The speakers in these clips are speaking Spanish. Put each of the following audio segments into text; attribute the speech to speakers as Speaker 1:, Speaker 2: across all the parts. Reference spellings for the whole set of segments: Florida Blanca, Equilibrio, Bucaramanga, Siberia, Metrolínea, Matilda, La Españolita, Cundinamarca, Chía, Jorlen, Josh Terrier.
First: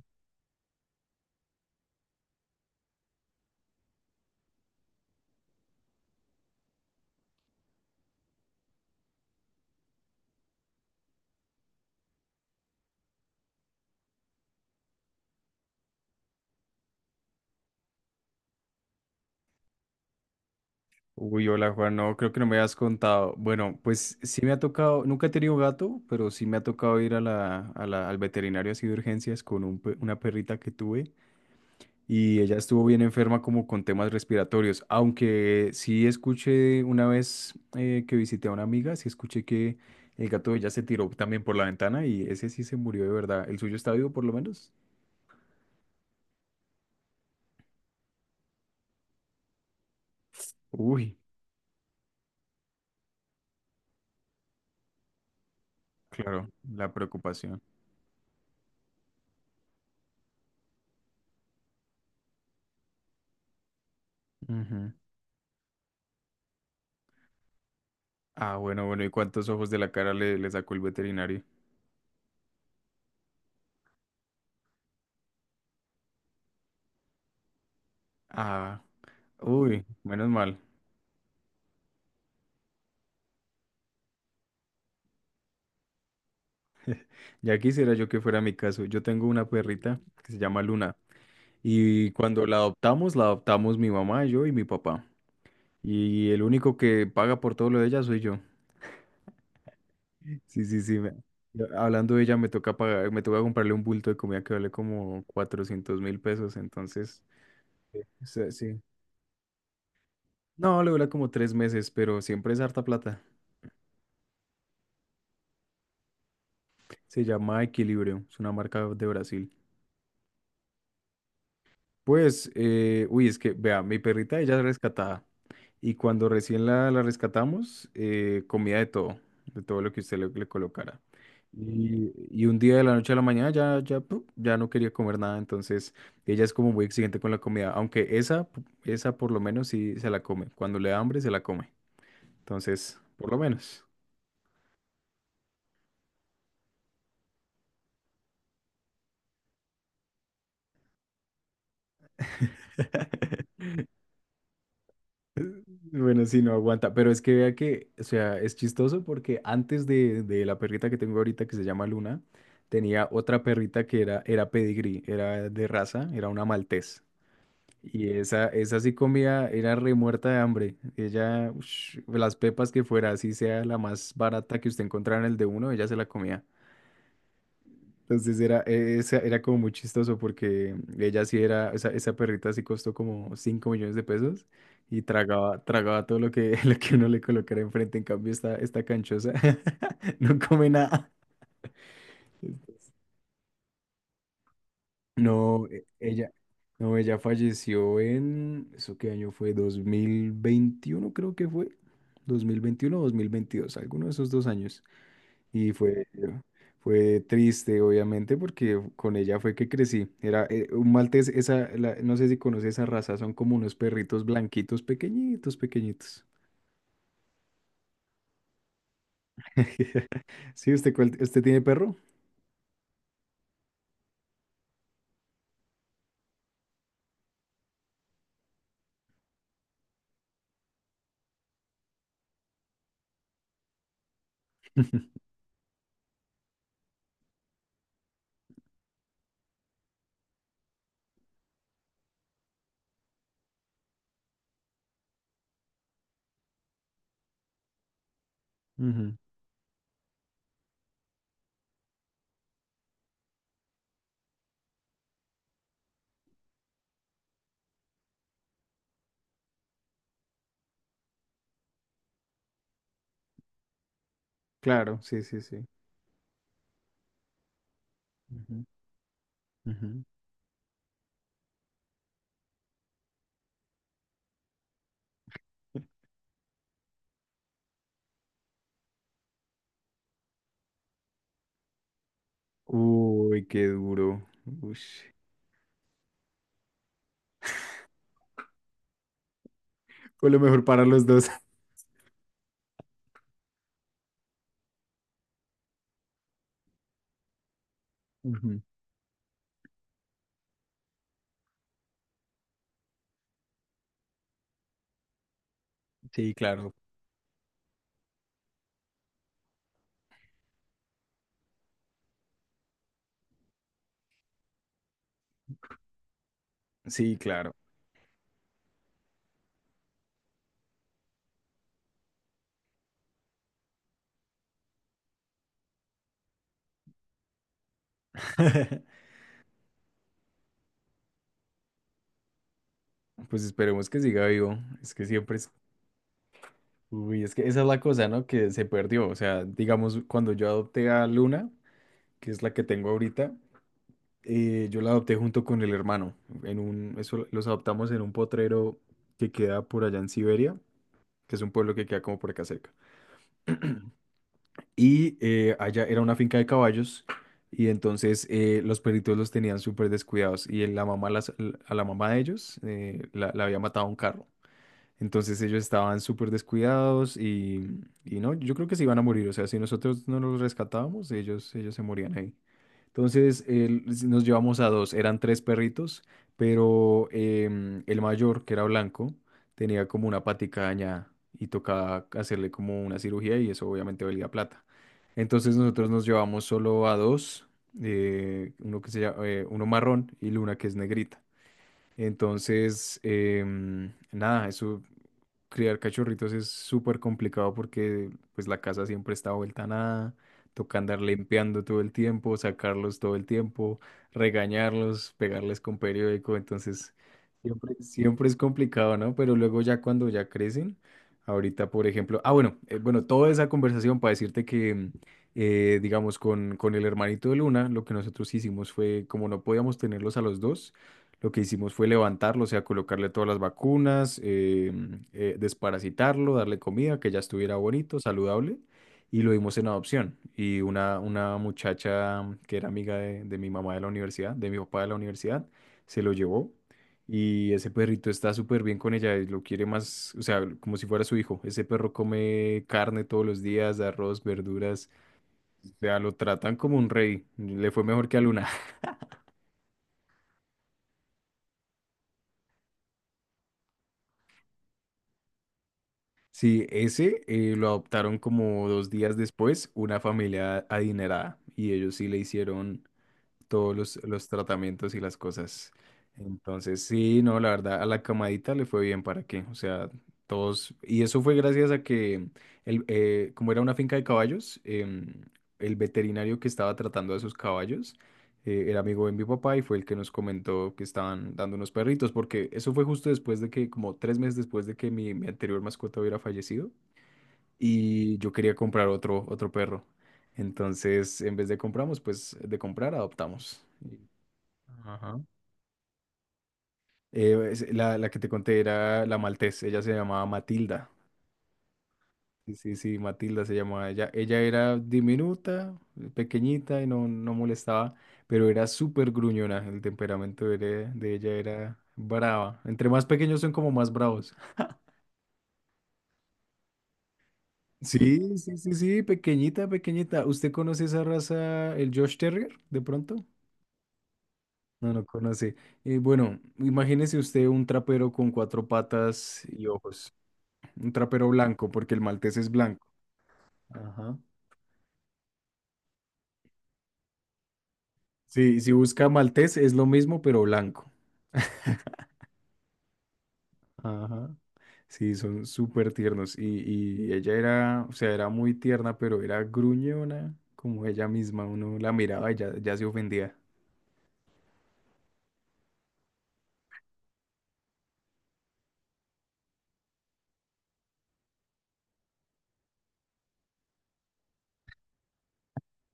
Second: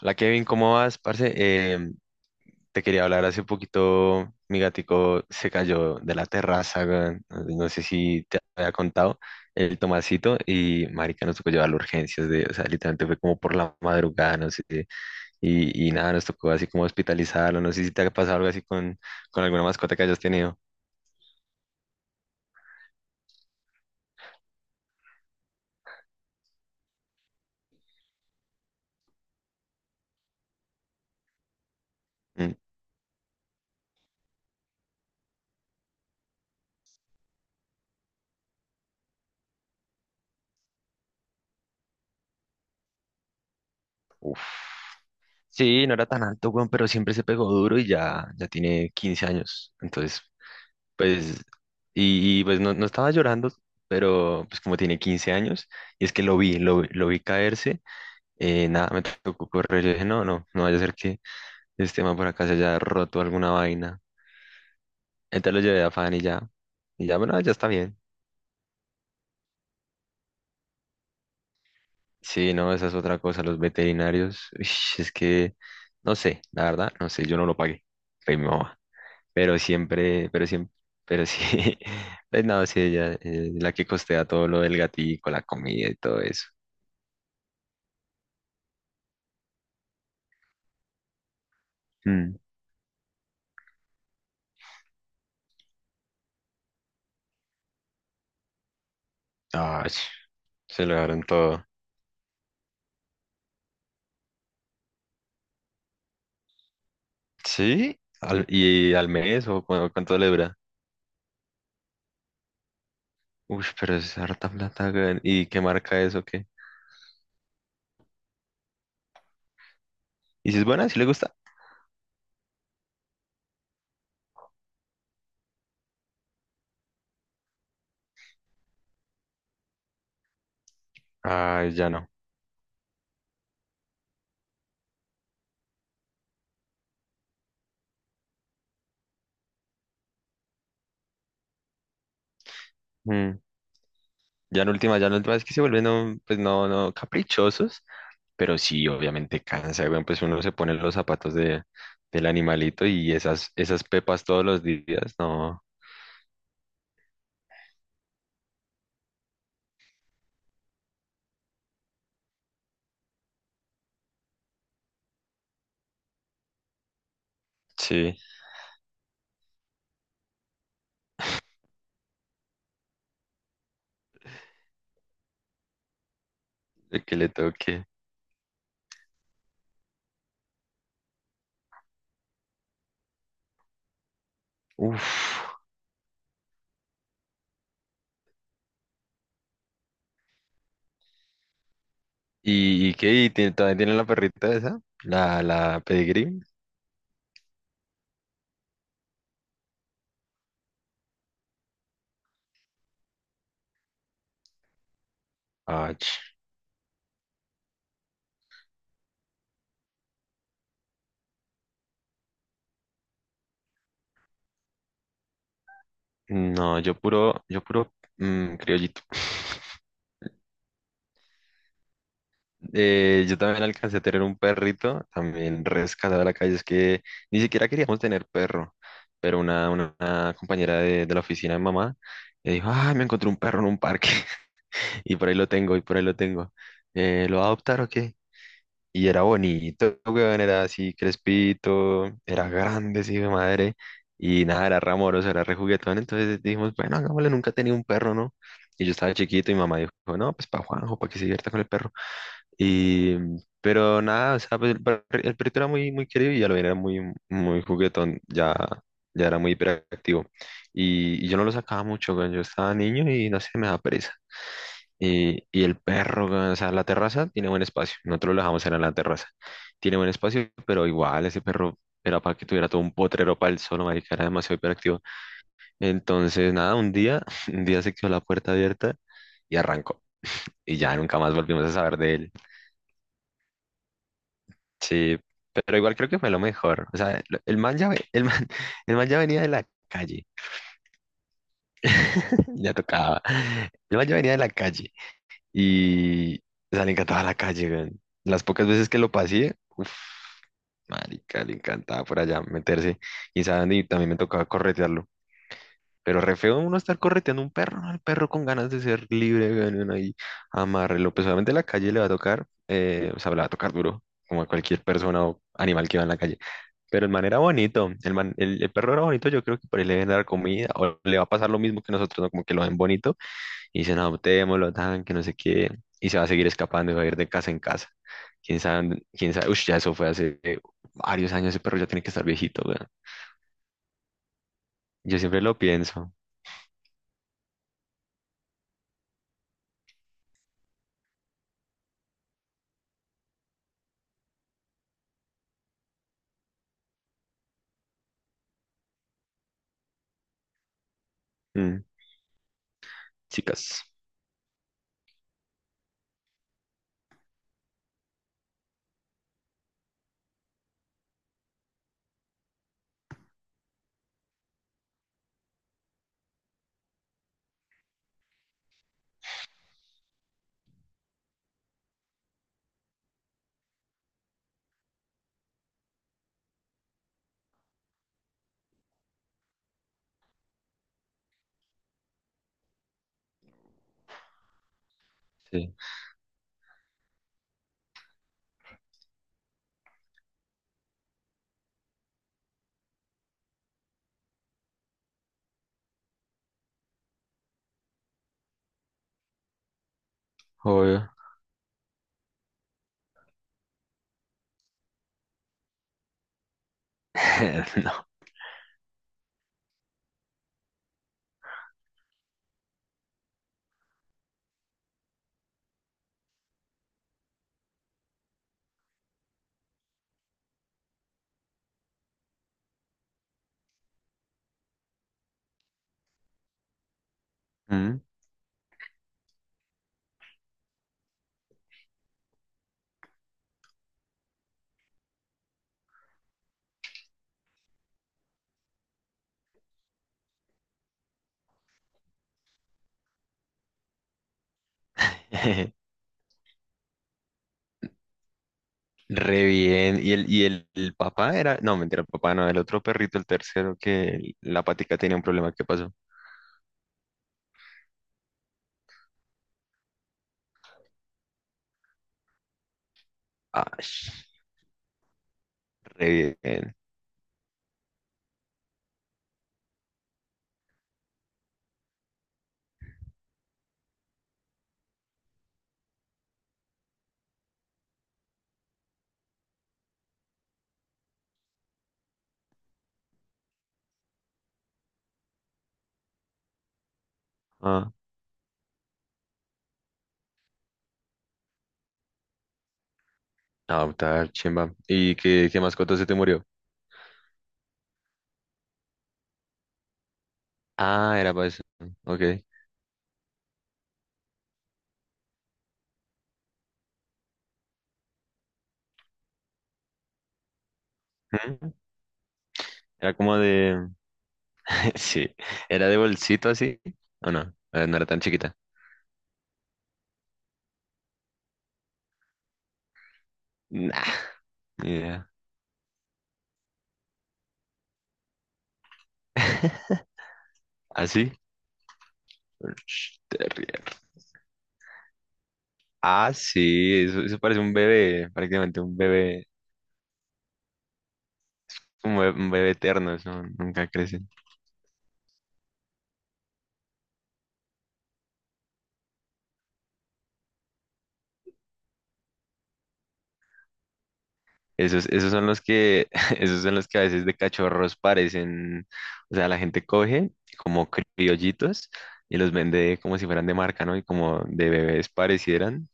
Speaker 1: Hola Kevin, ¿cómo vas, parce? Te quería hablar hace poquito, mi gatico se cayó de la terraza, weón. No sé si te había contado, el Tomasito, y marica nos tocó llevarlo a urgencias, de, o sea, literalmente fue como por la madrugada, no sé, y nada, nos tocó así como hospitalizarlo, no sé si te ha pasado algo así con alguna mascota que hayas tenido.
Speaker 2: Uy, hola Juan, no, creo que no me habías contado. Bueno, pues sí me ha tocado, nunca he tenido gato, pero sí me ha tocado ir al veterinario así de urgencias con una perrita que tuve y
Speaker 1: Mm,
Speaker 2: ella estuvo bien enferma como con temas respiratorios, aunque sí escuché una vez que visité a una amiga, sí escuché que el gato de ella se tiró también por la ventana y ese sí se murió de verdad. ¿El suyo está vivo por lo
Speaker 1: uf.
Speaker 2: menos?
Speaker 1: Sí, no era tan alto, weón, pero siempre se pegó duro y ya, ya tiene 15 años, entonces
Speaker 2: Uy,
Speaker 1: pues, pues no estaba llorando, pero pues como tiene 15 años, y es que lo
Speaker 2: claro,
Speaker 1: vi, lo, vi
Speaker 2: la
Speaker 1: lo vi
Speaker 2: preocupación.
Speaker 1: caerse, nada, me tocó correr, yo dije, no, no vaya a ser que este man por acá se haya roto alguna vaina.
Speaker 2: Ujú.
Speaker 1: Entonces lo llevé a Fan y ya, bueno, ya está bien.
Speaker 2: Ah, bueno, bueno, ¿y cuántos ojos de la cara le sacó el veterinario?
Speaker 1: Sí, no, esa es otra cosa, los veterinarios, uish, es que, no sé, la verdad, no sé, yo no lo pagué, fue mi mamá,
Speaker 2: Ah,
Speaker 1: pero
Speaker 2: uy, menos
Speaker 1: siempre,
Speaker 2: mal.
Speaker 1: pero sí, pues nada, sí, ella es la que costea todo lo del gatico, la comida y todo eso.
Speaker 2: Ya quisiera yo que fuera mi caso. Yo tengo una perrita que se llama Luna y
Speaker 1: Mm.
Speaker 2: cuando la adoptamos mi mamá, yo y mi papá. Y el único que paga por todo lo de ella soy yo.
Speaker 1: Ay,
Speaker 2: Sí, sí,
Speaker 1: se lo
Speaker 2: sí.
Speaker 1: dieron todo.
Speaker 2: Hablando de ella, me toca comprarle un bulto de comida que vale como 400.000 pesos, entonces,
Speaker 1: ¿Sí?
Speaker 2: o
Speaker 1: Al-
Speaker 2: sea, sí.
Speaker 1: ¿y al mes o cu- cuánto le dura?
Speaker 2: No, le dura como 3 meses, pero siempre es harta plata.
Speaker 1: Uy, pero es harta plata, weón. ¿Y qué marca es o qué?
Speaker 2: Se llama Equilibrio, es una marca de Brasil.
Speaker 1: ¿Y si es buena? ¿Si le gusta?
Speaker 2: Pues, uy, es que, vea, mi perrita ella es rescatada. Y cuando recién la rescatamos, comía de todo lo que usted le colocara.
Speaker 1: Ay, ya no.
Speaker 2: Y un día de la noche a la mañana ya no quería comer nada. Entonces, ella es como muy exigente con la comida. Aunque esa por lo menos sí se la come. Cuando le da hambre, se la come. Entonces, por lo
Speaker 1: Mm.
Speaker 2: menos.
Speaker 1: Ya en última, es que se vuelven, un- pues no, no, caprichosos. Pero sí, obviamente cansa, weón. Pues uno se pone los zapatos de, del animalito y esas, esas pepas todos los días, no.
Speaker 2: Bueno, sí, no aguanta, pero es que vea que, o sea, es chistoso porque antes de la perrita que tengo ahorita que se llama Luna, tenía otra perrita que era pedigrí, era de raza, era una maltés. Y
Speaker 1: Sí,
Speaker 2: esa sí comía, era remuerta de hambre. Ella, ush, las pepas que fuera, así sea la más barata que usted encontrara en el de uno, ella se la comía.
Speaker 1: el que le toque.
Speaker 2: Entonces era como muy chistoso porque ella sí era, esa perrita sí costó como 5 millones de pesos y
Speaker 1: Uf.
Speaker 2: tragaba todo lo que, lo que uno le colocara enfrente. En cambio, esta canchosa no come nada.
Speaker 1: Y qué? ¿Y tiene- todavía tiene la perrita esa? ¿La,
Speaker 2: No,
Speaker 1: la pedigree?
Speaker 2: ella falleció en, ¿eso qué año fue? 2021 creo que fue. 2021 o 2022, alguno de esos dos años. Y fue,
Speaker 1: Ach,
Speaker 2: fue triste, obviamente, porque con ella fue que crecí. Era un maltés, no sé si conoces esa raza, son como unos perritos blanquitos, pequeñitos, pequeñitos.
Speaker 1: no, yo puro mm, criollito.
Speaker 2: Sí, usted tiene perro?
Speaker 1: Yo también alcancé a tener un perrito, también rescatado de la calle. Es que ni siquiera queríamos tener perro, pero una compañera de la oficina de mamá dijo, ah, me encontré un perro en un parque y por ahí lo tengo, y por ahí lo tengo. ¿Lo va a adoptar o qué? Y era bonito, weón, era así crespito, era grande, sí, de madre. Y nada, era ramoroso, era rejuguetón. Entonces dijimos, bueno, hagámosle, nunca tenía un perro, ¿no? Y yo estaba
Speaker 2: Ujú,
Speaker 1: chiquito y mamá dijo, no, pues para Juanjo, para que se divierta con el perro. Y, pero nada, o sea, pues, el, per- el perrito era muy, muy querido y ya lo era muy, muy juguetón, ya, ya era muy hiperactivo. Y yo no lo sacaba mucho, weón, yo estaba niño y no sé, me daba pereza.
Speaker 2: claro, sí, sí,
Speaker 1: Y
Speaker 2: sí.
Speaker 1: el perro, weón, o sea, la terraza tiene buen espacio. Nosotros lo
Speaker 2: Ujú,
Speaker 1: dejamos era en la terraza. Tiene
Speaker 2: ujú.
Speaker 1: buen espacio, pero igual ese perro era para que tuviera todo un potrero para él solo, marica, era demasiado hiperactivo. Entonces, nada, un día, un día se quedó la puerta abierta y arrancó. Y ya nunca más volvimos a saber de él.
Speaker 2: Uy, qué duro. Ush.
Speaker 1: Sí, pero igual creo que fue lo mejor. O sea, lo- el man ya, ve- el man, el man ya venía de la calle.
Speaker 2: Fue lo mejor para los dos.
Speaker 1: Ya tocaba. El man ya venía de la calle. Y, o sea, le encantaba la calle, weón. Las
Speaker 2: Ujú,
Speaker 1: pocas veces que lo pasé, uff, marica, le encantaba por allá meterse. Y saben, y también me tocaba corretearlo. Pero
Speaker 2: sí,
Speaker 1: re feo
Speaker 2: claro.
Speaker 1: uno estar correteando un perro, ¿no? El perro con ganas de ser libre, weón, y uno ahí amarrelo. Pues obviamente la calle le va a tocar, o sea, le va a tocar duro, como a cualquier persona o animal que va en la calle. Pero el
Speaker 2: Sí,
Speaker 1: man era
Speaker 2: claro.
Speaker 1: bonito, el man, el perro era bonito, yo creo que por ahí le deben dar comida, o le va a pasar lo mismo que nosotros, ¿no? Como que lo ven bonito y dicen, adoptémoslo, tan, que no sé qué, y se va a seguir escapando, y va a ir de casa en casa. Quién sabe, dónde- quién sabe, uff, ya eso fue hace varios años, ese perro ya tiene que estar viejito, weón.
Speaker 2: Pues esperemos que siga vivo. Es que
Speaker 1: Yo
Speaker 2: siempre
Speaker 1: siempre
Speaker 2: es.
Speaker 1: lo pienso.
Speaker 2: Uy, es que esa es la cosa, ¿no? Que se perdió. O sea, digamos, cuando yo adopté a Luna, que es la que tengo ahorita, yo la adopté junto con el hermano. Eso los adoptamos en un potrero que queda por allá en Siberia, que es un pueblo
Speaker 1: Mm,
Speaker 2: que queda como por acá cerca.
Speaker 1: chicas,
Speaker 2: Y allá era una finca de caballos y entonces los perritos los tenían súper descuidados y a la mamá de ellos la había matado un carro. Entonces ellos estaban súper descuidados y no, yo creo que se iban a morir. O sea, si nosotros no los rescatábamos, ellos se morían ahí. Entonces nos llevamos a dos, eran tres perritos, pero el mayor, que era blanco, tenía como una patica dañada y tocaba hacerle como una cirugía y eso obviamente valía plata. Entonces
Speaker 1: sí,
Speaker 2: nosotros nos llevamos solo a dos, uno marrón y Luna que es negrita. Entonces, nada, eso criar cachorritos es súper complicado porque pues la casa siempre está vuelta a nada, toca andar
Speaker 1: obvio,
Speaker 2: limpiando todo el tiempo, sacarlos todo el tiempo, regañarlos, pegarles con periódico, entonces siempre,
Speaker 1: no,
Speaker 2: siempre es complicado, ¿no? Pero luego ya cuando ya crecen, ahorita por ejemplo, ah bueno, bueno, toda esa conversación para decirte que digamos con el hermanito de Luna, lo que nosotros hicimos fue como no podíamos tenerlos a los dos, lo que hicimos fue levantarlo, o sea, colocarle todas las vacunas, desparasitarlo, darle comida, que ya estuviera bonito,
Speaker 1: mm.
Speaker 2: saludable, y lo dimos en adopción. Y una muchacha que era amiga de mi mamá de la universidad, de mi papá de la universidad, se lo llevó. Y ese perrito está súper bien con ella, y lo quiere más, o sea, como si fuera su hijo. Ese perro come carne todos los días, arroz, verduras, o sea, lo tratan como un rey. Le fue mejor que a Luna.
Speaker 1: Re bien, y el, el papá era, no, mentira, el papá no, el otro perrito, el tercero, que la patica tenía un problema, ¿qué pasó?
Speaker 2: Sí, ese lo adoptaron como 2 días después una familia adinerada y ellos sí le hicieron
Speaker 1: Ah,
Speaker 2: todos los tratamientos y las cosas.
Speaker 1: re bien,
Speaker 2: Entonces, sí, no, la verdad, a la camadita le fue bien, ¿para qué? O sea, todos, y eso fue gracias a que, como era una finca de caballos, el veterinario que estaba tratando a esos caballos era amigo de mi papá y fue el que nos comentó que estaban dando unos perritos, porque eso fue justo después de que, como 3 meses después de que mi anterior mascota hubiera fallecido
Speaker 1: ah,
Speaker 2: y yo quería comprar otro perro. Entonces, en vez de compramos, pues de comprar, adoptamos. Y.
Speaker 1: adoptar, chimba, ¿y
Speaker 2: Ajá.
Speaker 1: qué, qué mascota se te murió?
Speaker 2: La que te conté era la maltés, ella se llamaba Matilda.
Speaker 1: Ah, era para eso, ok.
Speaker 2: Sí, sí, sí, Matilda se llamaba ella. Ella era diminuta, pequeñita y no, no molestaba, pero era súper gruñona. El temperamento de ella
Speaker 1: Ujú.
Speaker 2: era brava. Entre más
Speaker 1: Era como
Speaker 2: pequeños son como
Speaker 1: de...
Speaker 2: más bravos.
Speaker 1: Sí, era de bolsito así. ¿O no? No era tan
Speaker 2: Sí, sí,
Speaker 1: chiquita.
Speaker 2: sí, sí, pequeñita, pequeñita. ¿Usted conoce esa raza, el Josh Terrier, de pronto?
Speaker 1: Nah, ni
Speaker 2: No lo
Speaker 1: idea.
Speaker 2: conoce. Bueno, imagínese usted un trapero con cuatro patas y ojos. Un trapero
Speaker 1: ¿Así?
Speaker 2: blanco, porque el maltés es blanco.
Speaker 1: Sh, Terrier.
Speaker 2: Ajá.
Speaker 1: Ah, sí, eso parece un bebé,
Speaker 2: Sí, si
Speaker 1: prácticamente un
Speaker 2: busca
Speaker 1: bebé,
Speaker 2: maltés es lo mismo, pero blanco.
Speaker 1: un bebé, un bebé eterno, eso nunca crecen.
Speaker 2: Ajá. Sí, son súper tiernos. Y ella era, o sea, era muy tierna, pero era gruñona, como ella misma. Uno la miraba y ya, ya se ofendía.
Speaker 1: Esos, esos son los que, esos son los que a veces de cachorros parecen, o sea, la gente coge como criollitos y los vende como si fueran de marca, ¿no? Y como de bebés parecieran,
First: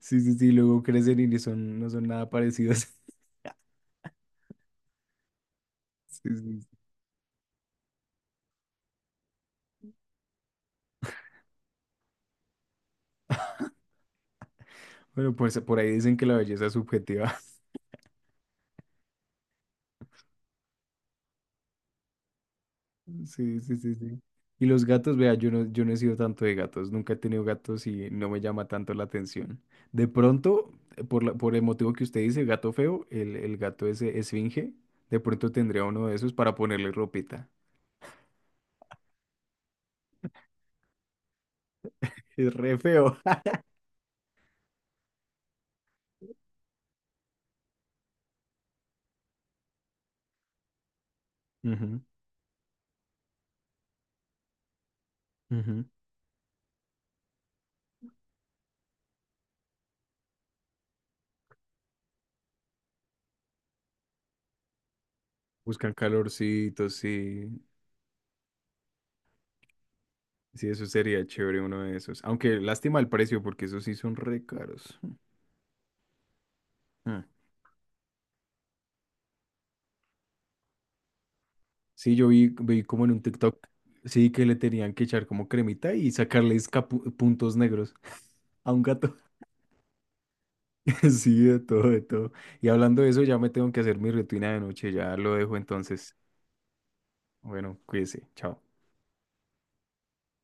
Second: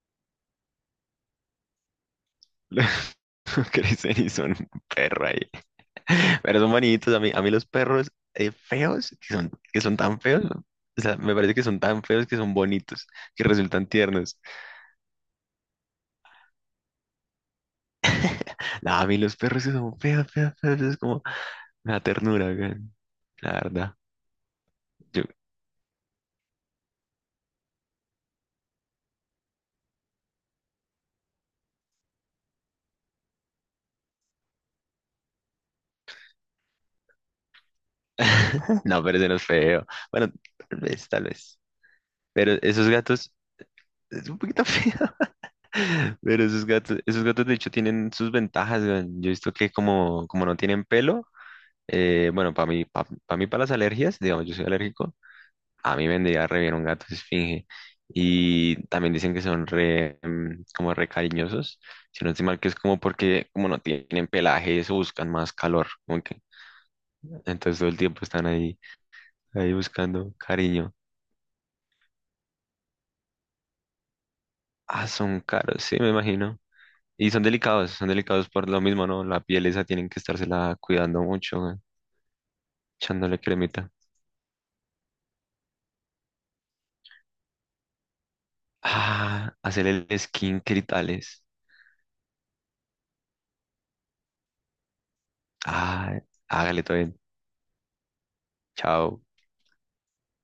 Speaker 2: Sí, sí, sí, luego crecen y ni son, no son nada
Speaker 1: no
Speaker 2: parecidos.
Speaker 1: crecen y son un perro ahí.
Speaker 2: Sí,
Speaker 1: Pero
Speaker 2: sí.
Speaker 1: son bonitos. A mí los perros feos, que son tan feos, ¿no? O sea, me parece que son tan feos que son bonitos, que resultan tiernos.
Speaker 2: Bueno, pues por ahí dicen que la belleza es subjetiva.
Speaker 1: No, a mí los perros que son feos, feos, feos, es como una ternura, güey. La
Speaker 2: Sí, sí,
Speaker 1: verdad.
Speaker 2: sí, sí. Y los gatos,
Speaker 1: Yo-
Speaker 2: vea, yo no he sido tanto de gatos, nunca he tenido gatos y no me llama tanto la atención. De pronto, por el motivo que usted dice, gato feo, el gato ese esfinge, de pronto tendría uno de esos para ponerle ropita.
Speaker 1: No, pero ese no es feo. Bueno, tal vez, tal vez. Pero
Speaker 2: Es re
Speaker 1: esos
Speaker 2: feo.
Speaker 1: gatos, es un poquito feo. Pero esos gatos de hecho tienen sus ventajas, güey. Yo he visto que como, como no tienen pelo,
Speaker 2: Ujú,
Speaker 1: bueno, para mí, para las alergias, digamos, yo soy alérgico.
Speaker 2: ujú.
Speaker 1: A mí me vendría re bien un gato esfinge. Y también dicen que son re, mm, como re cariñosos. Si no estoy mal, que es como porque como no tienen pelaje, eso buscan más calor.
Speaker 2: Buscan
Speaker 1: Como que-
Speaker 2: calorcitos, sí.
Speaker 1: entonces todo el tiempo están ahí, ahí buscando
Speaker 2: Sí, eso
Speaker 1: cariño.
Speaker 2: sería chévere uno de esos. Aunque lástima el precio, porque esos sí son re caros.
Speaker 1: Ah, son caros, sí, me imagino.
Speaker 2: Ah.
Speaker 1: Y son delicados por lo mismo, ¿no? La piel esa tienen que estársela cuidando mucho, güey,
Speaker 2: Sí, yo vi como en un
Speaker 1: echándole
Speaker 2: TikTok,
Speaker 1: cremita.
Speaker 2: sí, que le tenían que echar como cremita y sacarles puntos negros a un gato.
Speaker 1: Ah, hacerle el skin y
Speaker 2: Sí,
Speaker 1: tales.
Speaker 2: de todo, de todo. Y hablando de eso, ya me tengo que hacer mi rutina de noche, ya lo dejo entonces.
Speaker 1: Ah, hágale todo bien.
Speaker 2: Bueno, cuídese, chao.
Speaker 1: Chao.